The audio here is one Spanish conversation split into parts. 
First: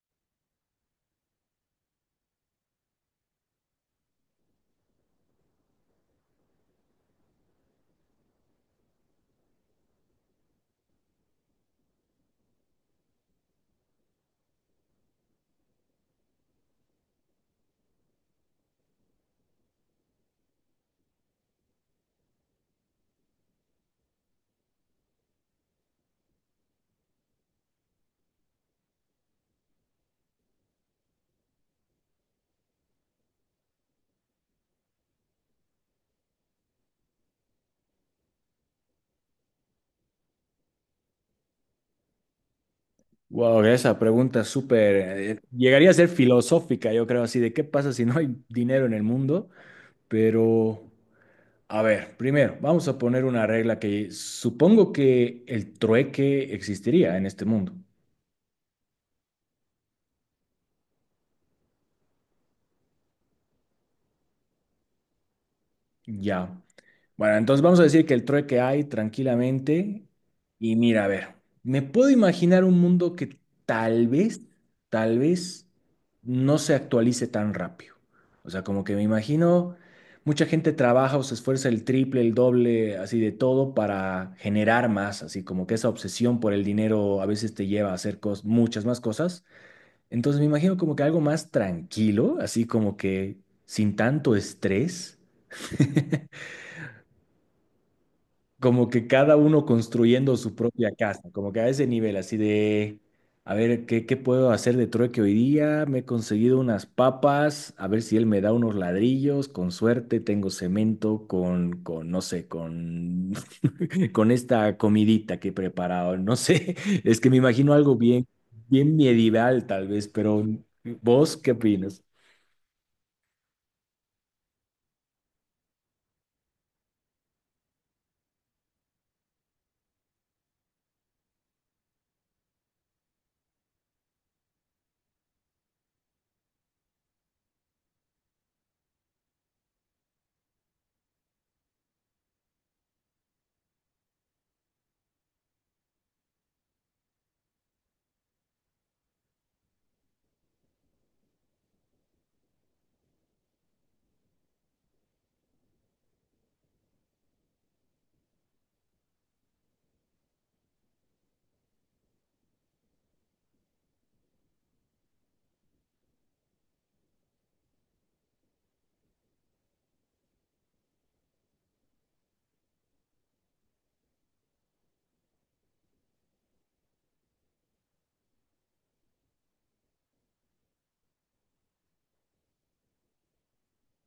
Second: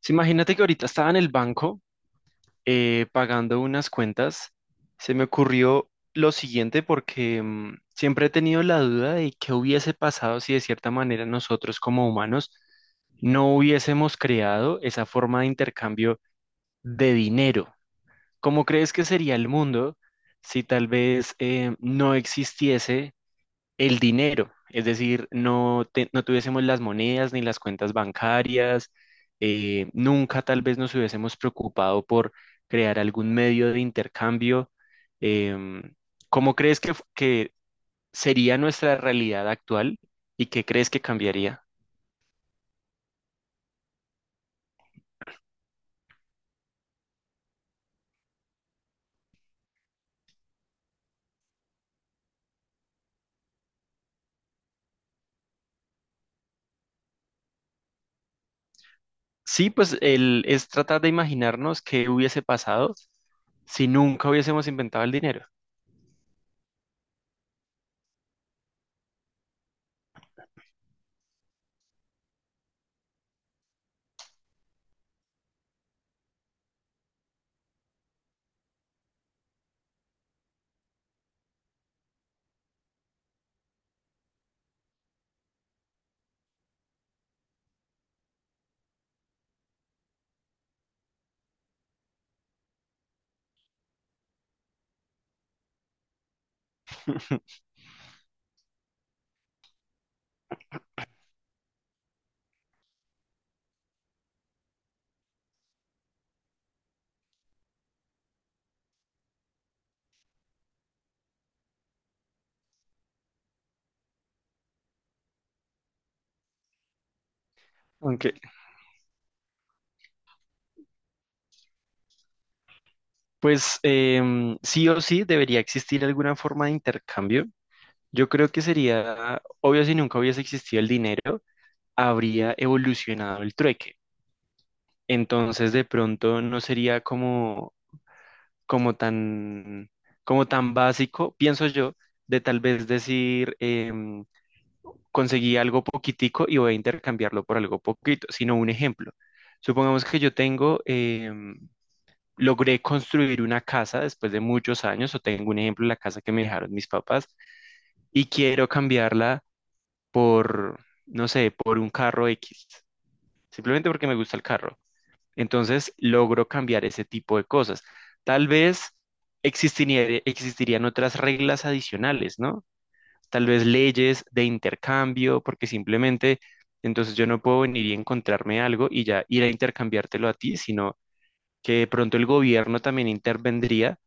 Sí, imagínate que ahorita estaba en el banco pagando unas cuentas. Se me ocurrió lo siguiente porque siempre he tenido la duda de qué hubiese pasado si de cierta manera nosotros como humanos no hubiésemos creado esa forma de intercambio de dinero. ¿Cómo crees que sería el mundo si tal vez no existiese el dinero? Es decir, no, no tuviésemos las monedas ni las cuentas bancarias, nunca tal vez nos hubiésemos preocupado por crear algún medio de intercambio. em, ¿Cómo crees que, que sería nuestra realidad actual y qué crees que cambiaría? Wow, esa pregunta es súper, llegaría a ser filosófica, yo creo, así de qué pasa si no hay dinero en el mundo. Pero a ver, primero, vamos a poner una regla que supongo que el trueque existiría en este mundo, Sí, pues el, es tratar de imaginarnos qué hubiese pasado si nunca hubiésemos inventado el dinero. ya. Bueno, entonces vamos a decir que el trueque hay tranquilamente. Y mira, a ver, me puedo imaginar un mundo que tal vez, tal vez no se actualice tan rápido. O sea, como que me imagino, mucha gente trabaja o se esfuerza el triple, el doble, así de todo para generar más, así como que esa obsesión por el dinero a veces te lleva a hacer muchas más cosas. Entonces me imagino como que algo más tranquilo, así como que sin tanto estrés. Como que cada uno construyendo su propia casa, como que a ese nivel, así de, a ver, ¿qué, qué puedo hacer de trueque hoy día? Me he conseguido unas papas, a ver si él me da unos ladrillos, con suerte tengo cemento con no sé, con, con esta comidita que he preparado, no sé, es que me imagino algo bien, Aunque, bien medieval tal vez, pero ¿vos qué opinas? pues sí o sí debería existir alguna forma de intercambio. Yo creo que sería obvio si nunca hubiese existido el dinero, habría evolucionado el trueque. Entonces, de pronto no sería como, como tan, como tan básico, pienso yo, de tal vez decir, conseguí algo poquitico y voy a intercambiarlo por algo poquito, sino un ejemplo. Supongamos que yo tengo, logré construir una casa después de muchos años, o tengo un ejemplo, la casa que me dejaron mis papás, y quiero cambiarla por, no sé, por un carro X, simplemente porque me gusta el carro. Entonces logro cambiar ese tipo de cosas. Tal vez existirían otras reglas adicionales, ¿no? Tal vez leyes de intercambio, porque simplemente entonces yo no puedo venir y encontrarme algo y ya ir a intercambiártelo a ti, sino que de pronto el gobierno también intervendría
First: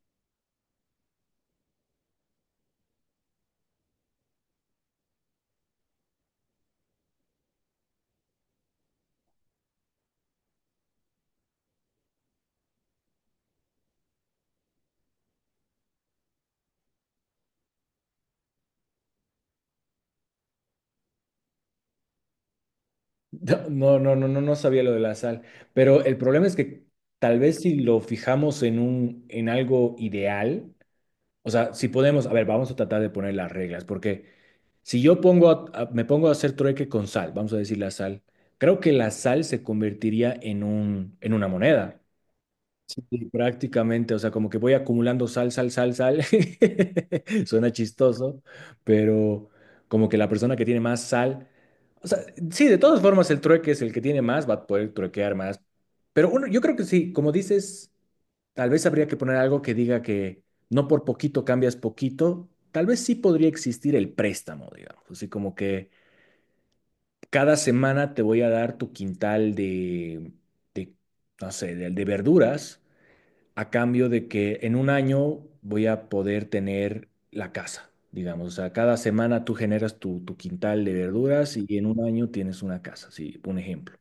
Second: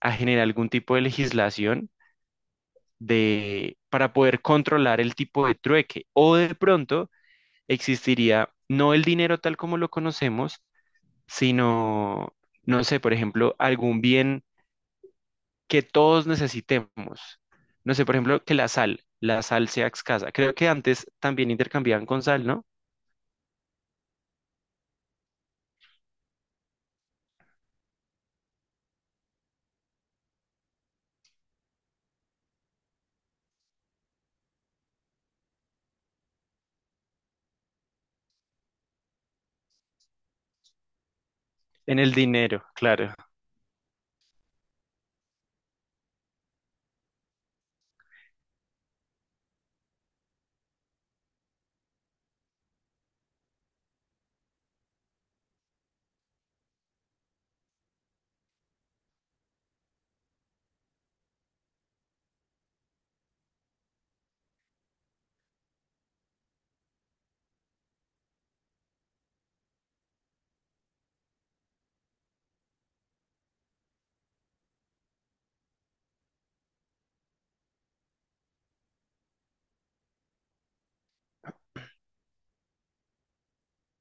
a generar algún tipo de legislación de, para poder controlar el tipo de trueque. O de pronto existiría no el dinero tal como lo conocemos, sino, no sé, por ejemplo, algún bien que todos necesitemos. No sé, por ejemplo, que la sal sea escasa. Creo que antes también intercambiaban con sal, ¿no? No, no, no, no, no sabía lo de la sal, pero el problema es que tal vez si lo fijamos en en algo ideal, o sea, si podemos, a ver, vamos a tratar de poner las reglas, porque si yo pongo, me pongo a hacer trueque con sal, vamos a decir la sal, creo que la sal se convertiría en en una En moneda. el dinero, claro. Prácticamente, o sea, como que voy acumulando sal, sal, sal, sal. Suena chistoso, pero como que la persona que tiene más sal, o sea, sí, de todas formas el trueque es el que tiene más, va a poder truequear más. Pero uno, yo creo que sí, como dices, tal vez habría que poner algo que diga que no por poquito cambias poquito. Tal vez sí podría existir el préstamo, digamos, así como que cada semana te voy a dar tu quintal de, de no sé, de verduras a cambio de que en un año voy a poder tener la casa, digamos. O sea, cada semana tú generas tu, tu quintal de verduras y en un año tienes una casa, sí, un ejemplo.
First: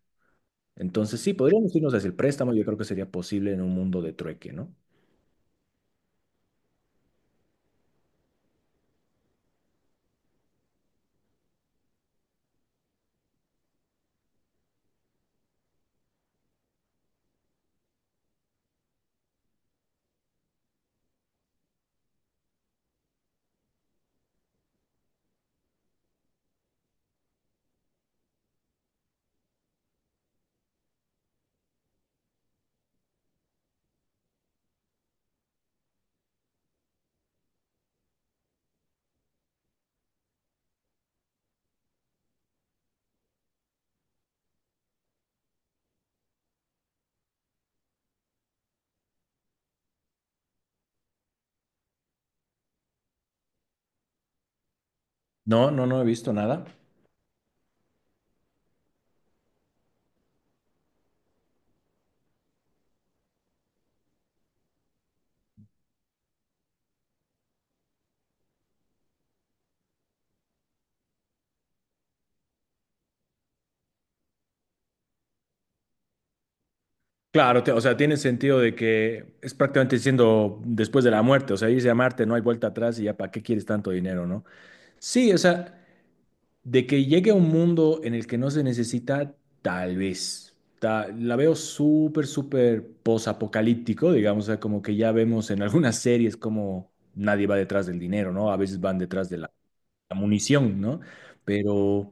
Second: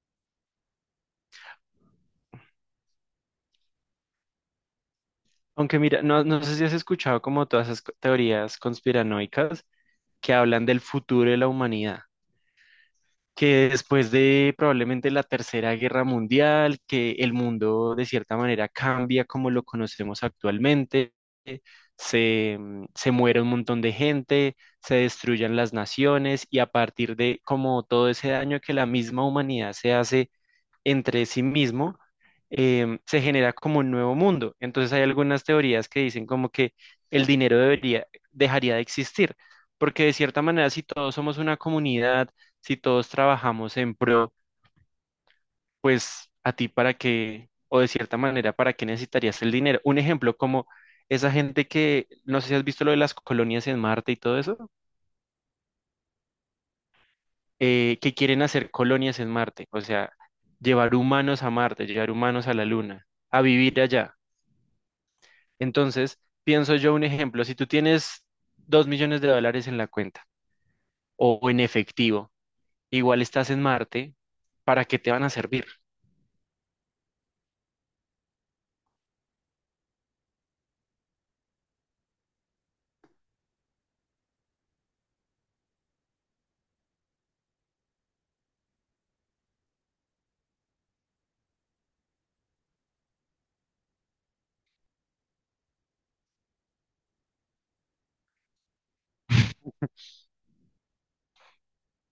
Entonces, sí, podríamos irnos hacia el préstamo, yo creo que sería posible en un mundo de trueque, ¿no? Aunque mira, no, no sé si has escuchado como todas esas teorías conspiranoicas que hablan del futuro de la humanidad, que después de probablemente la Tercera Guerra Mundial, que el mundo de cierta manera cambia como lo conocemos actualmente, se, se muere un montón de gente, se destruyan las naciones y a partir de como todo ese daño que la misma humanidad se hace entre sí mismo, se genera como un nuevo mundo. Entonces hay algunas teorías que dicen como que el dinero debería, dejaría de existir, porque de cierta manera si todos somos una comunidad, si todos trabajamos en pro, pues a ti para qué, o de cierta manera, ¿para qué necesitarías el dinero? Un ejemplo como esa gente que, no sé si has visto lo de las colonias en Marte y todo eso, No, no, no he visto nada. Que quieren hacer colonias en Marte, o sea, llevar humanos a Marte, llevar humanos a la Luna, a vivir allá. Entonces, pienso yo un ejemplo, si tú tienes $2 millones en la cuenta o en efectivo, igual estás en Marte, ¿para qué te van a servir? Claro, te- o sea, tiene sentido de que es prácticamente diciendo después de la muerte, o sea, irse a Marte, no hay vuelta atrás y ya para qué quieres tanto dinero, ¿no? Sí, o sea, de que llegue a un mundo en el que no se necesita, tal vez. Ta- la veo súper, súper posapocalíptico, digamos, o sea, como que ya vemos en algunas series como nadie va detrás del dinero, ¿no? A veces van detrás de la, la munición, ¿no? Pero,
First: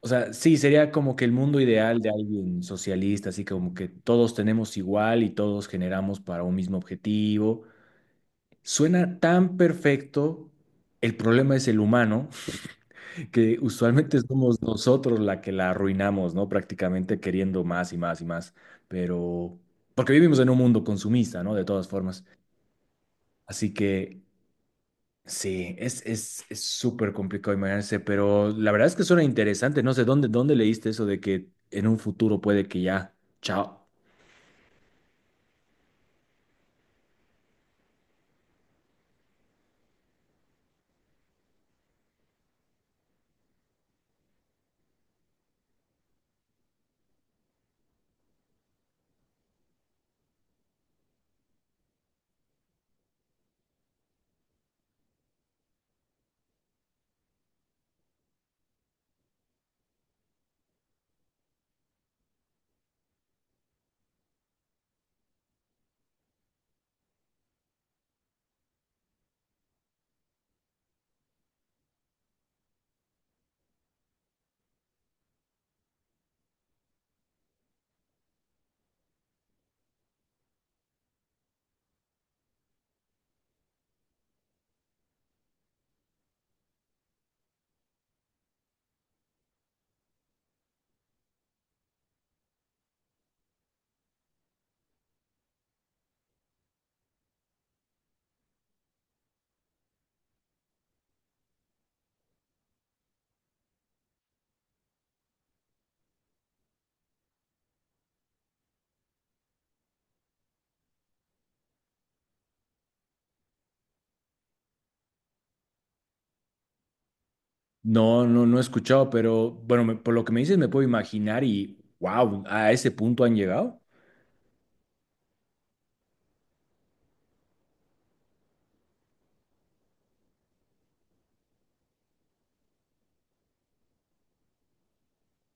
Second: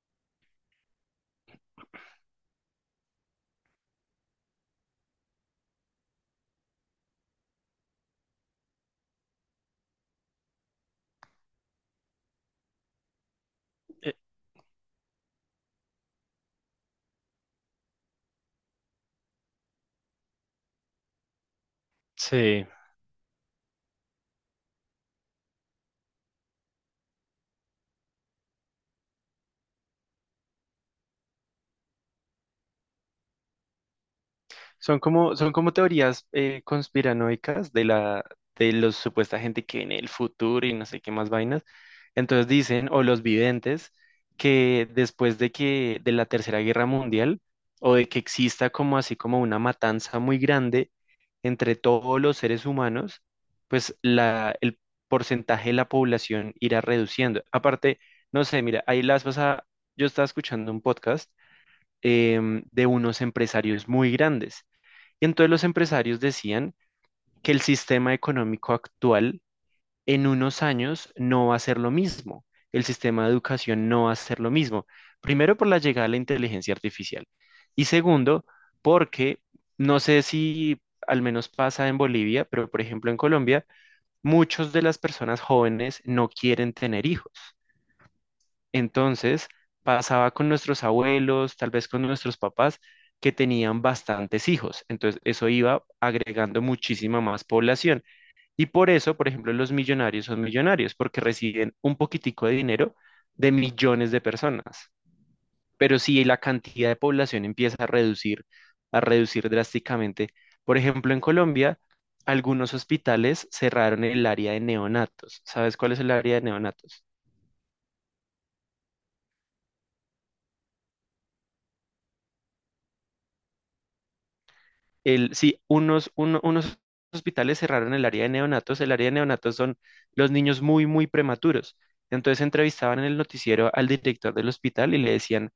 o sea, sí, sería como que el mundo ideal de alguien socialista, así como que todos tenemos igual y todos generamos para un mismo objetivo. Suena tan perfecto, el problema es el humano que Eh, usualmente somos nosotros la que la arruinamos, ¿no? Prácticamente queriendo más y más y más, pero porque vivimos en un mundo consumista, ¿no? De todas formas. Sí, Así que sí, es es súper complicado imaginarse, pero la verdad es que suena interesante. No sé dónde leíste eso de que en un futuro puede que ya, chao. Son como teorías conspiranoicas de la, de los supuesta gente que en el futuro y no sé qué más vainas. Entonces dicen, o los videntes, que después de que, de la Tercera Guerra Mundial, o de que exista como así como una matanza muy grande entre todos los seres humanos, pues la, el porcentaje de la población irá reduciendo. Aparte, no sé, mira, ahí las vas a... Yo estaba escuchando un podcast de unos empresarios muy grandes. Y entonces los empresarios decían que el sistema económico actual en unos años no va a ser lo mismo. El sistema de educación no va a ser lo mismo. Primero, por la llegada de la inteligencia artificial. Y segundo, porque no sé si al menos pasa en Bolivia, pero por ejemplo en Colombia, muchas de las personas jóvenes no quieren tener hijos. Entonces, pasaba con nuestros abuelos, tal vez con nuestros papás, que tenían bastantes hijos. Entonces, eso iba agregando muchísima más población. Y por eso, por ejemplo, los millonarios son millonarios, porque reciben un poquitico de dinero de millones de personas. Pero si la cantidad de población empieza a reducir drásticamente, por ejemplo, en Colombia, algunos hospitales cerraron el área de neonatos. ¿Sabes cuál es el área de neonatos? No, no, no he escuchado, pero bueno, me- por lo que me dices me puedo imaginar y wow, a ese punto han llegado. El, sí, unos, unos hospitales cerraron el área de neonatos. El área de neonatos son los niños muy, muy prematuros. Entonces entrevistaban en el noticiero al director del hospital y le decían,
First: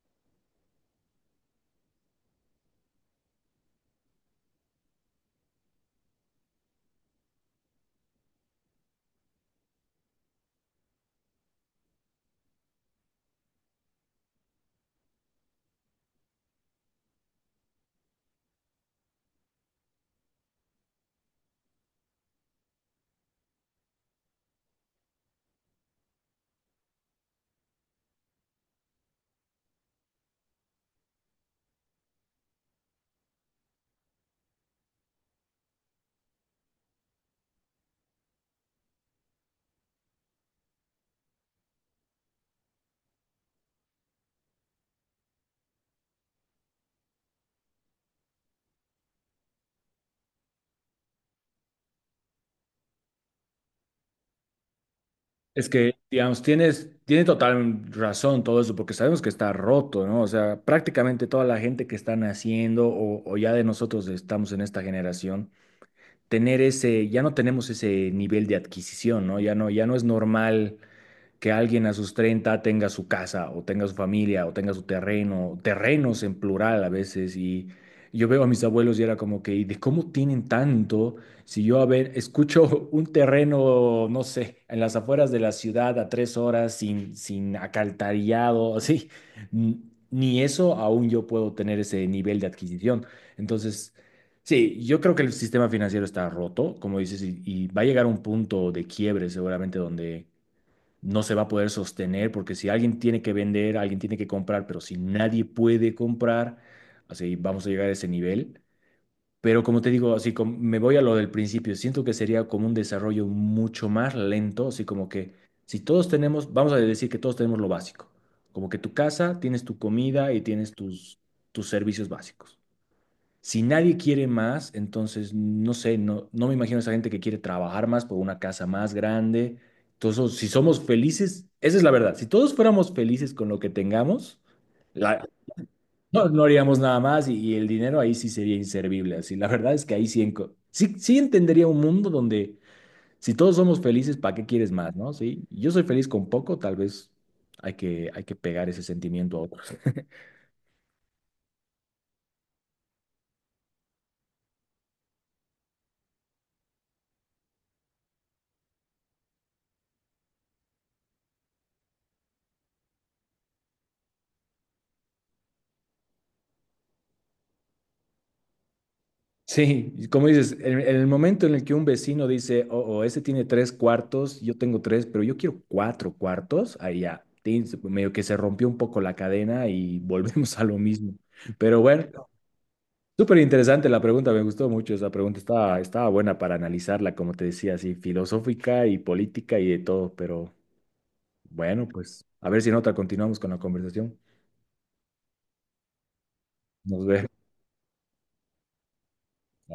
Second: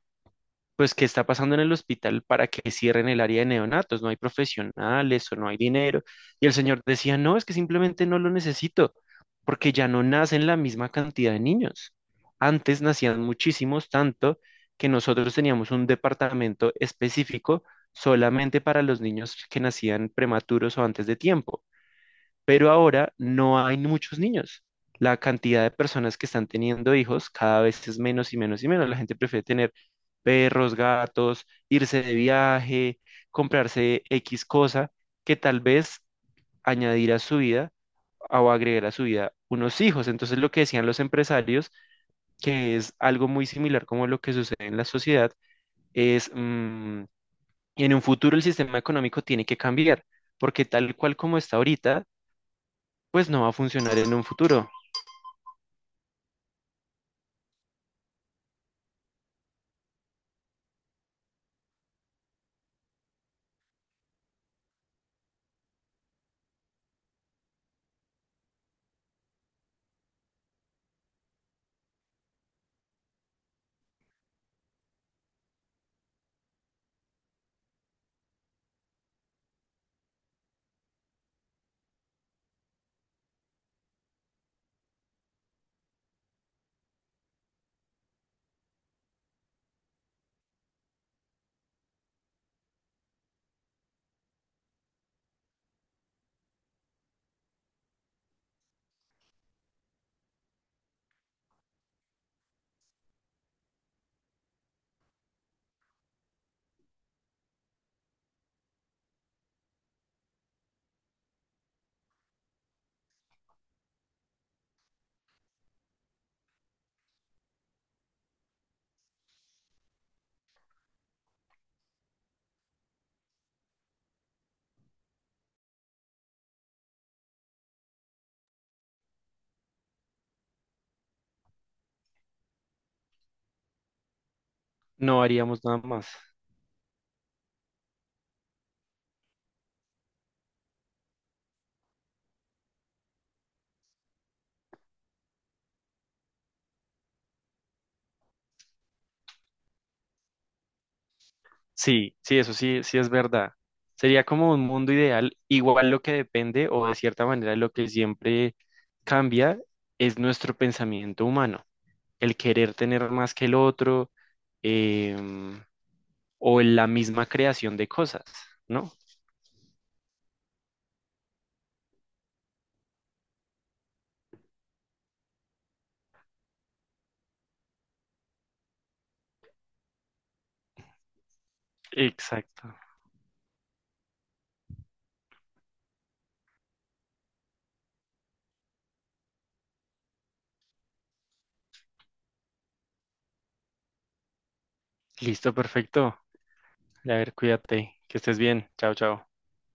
pues, ¿qué está pasando en el hospital para que cierren el área de neonatos? No hay profesionales o no hay dinero. Y el señor decía, no, es que simplemente no lo necesito, porque ya no nacen la misma cantidad de niños. Antes nacían muchísimos, tanto que nosotros teníamos un departamento específico solamente para los niños que nacían prematuros o antes de tiempo, pero ahora no hay muchos niños. La cantidad de personas que están teniendo hijos cada vez es menos y menos y menos. La gente prefiere tener perros, gatos, irse de viaje, comprarse X cosa que tal vez añadir a su vida o agregar a su vida unos hijos. Entonces lo que decían los empresarios, que es algo muy similar como lo que sucede en la sociedad, es en un futuro el sistema económico tiene que cambiar, porque tal cual como está ahorita, pues no va a funcionar en un futuro. Es que, digamos, tiene total razón todo eso, porque sabemos que está roto, ¿no? O sea, prácticamente toda la gente que está naciendo o, ya de nosotros estamos en esta generación, tener ese, ya no tenemos ese nivel de adquisición, ¿no? Ya no, ya no es normal que alguien a sus 30 tenga su casa o tenga su familia o tenga su terreno, terrenos en plural a veces. Y yo veo a mis abuelos y era como que, ¿y de cómo tienen tanto? Si yo, a ver, escucho un terreno, no sé, en las afueras de la ciudad a tres horas sin acaltarillado, así, n- ni eso aún yo puedo tener ese nivel de adquisición. Entonces... Sí, yo creo que el sistema financiero está roto, como dices, y va a llegar un punto de quiebre seguramente donde no se va a poder sostener porque si alguien tiene que vender, alguien tiene que comprar, pero si nadie puede comprar, así vamos a llegar a ese nivel. Pero como te digo, así como me voy a lo del principio, siento que sería como un desarrollo mucho más lento, así como que si todos tenemos, vamos a decir que todos tenemos lo básico, como que tu casa, tienes tu comida y tienes tus, tus servicios básicos. Si nadie quiere más, entonces no sé, no, no me imagino a esa gente que quiere trabajar más por una casa más grande. Entonces, si somos felices, esa es la verdad. Si todos fuéramos felices con lo que tengamos, No la- haríamos nada más. no, no haríamos nada más y el dinero ahí sí sería inservible. Así, la verdad es que ahí sí, enco- sí, sí entendería un mundo donde si todos somos felices, ¿para qué quieres más, no? Sí, yo soy feliz con poco, tal vez hay que pegar ese sentimiento a otros. Sí, sí, eso sí, sí es verdad. Sería como un mundo ideal, igual lo que depende o de cierta manera lo que siempre cambia es nuestro pensamiento humano, el querer tener más que el otro, em, o en la misma creación de cosas, ¿no? Sí, como dices, en el momento en el que un vecino dice, oh, oh, ese tiene tres cuartos, yo tengo tres, pero yo quiero cuatro cuartos, ahí ya, tin, se- medio que se rompió un poco la cadena y volvemos a lo mismo. Pero bueno, Exacto. súper interesante la pregunta, me gustó mucho esa pregunta, estaba buena para analizarla, como te decía, así filosófica y política y de todo, pero bueno, pues a ver si en otra continuamos con la conversación. Listo, perfecto. A Nos vemos. ver, cuídate, que estés bien. Chao, chao.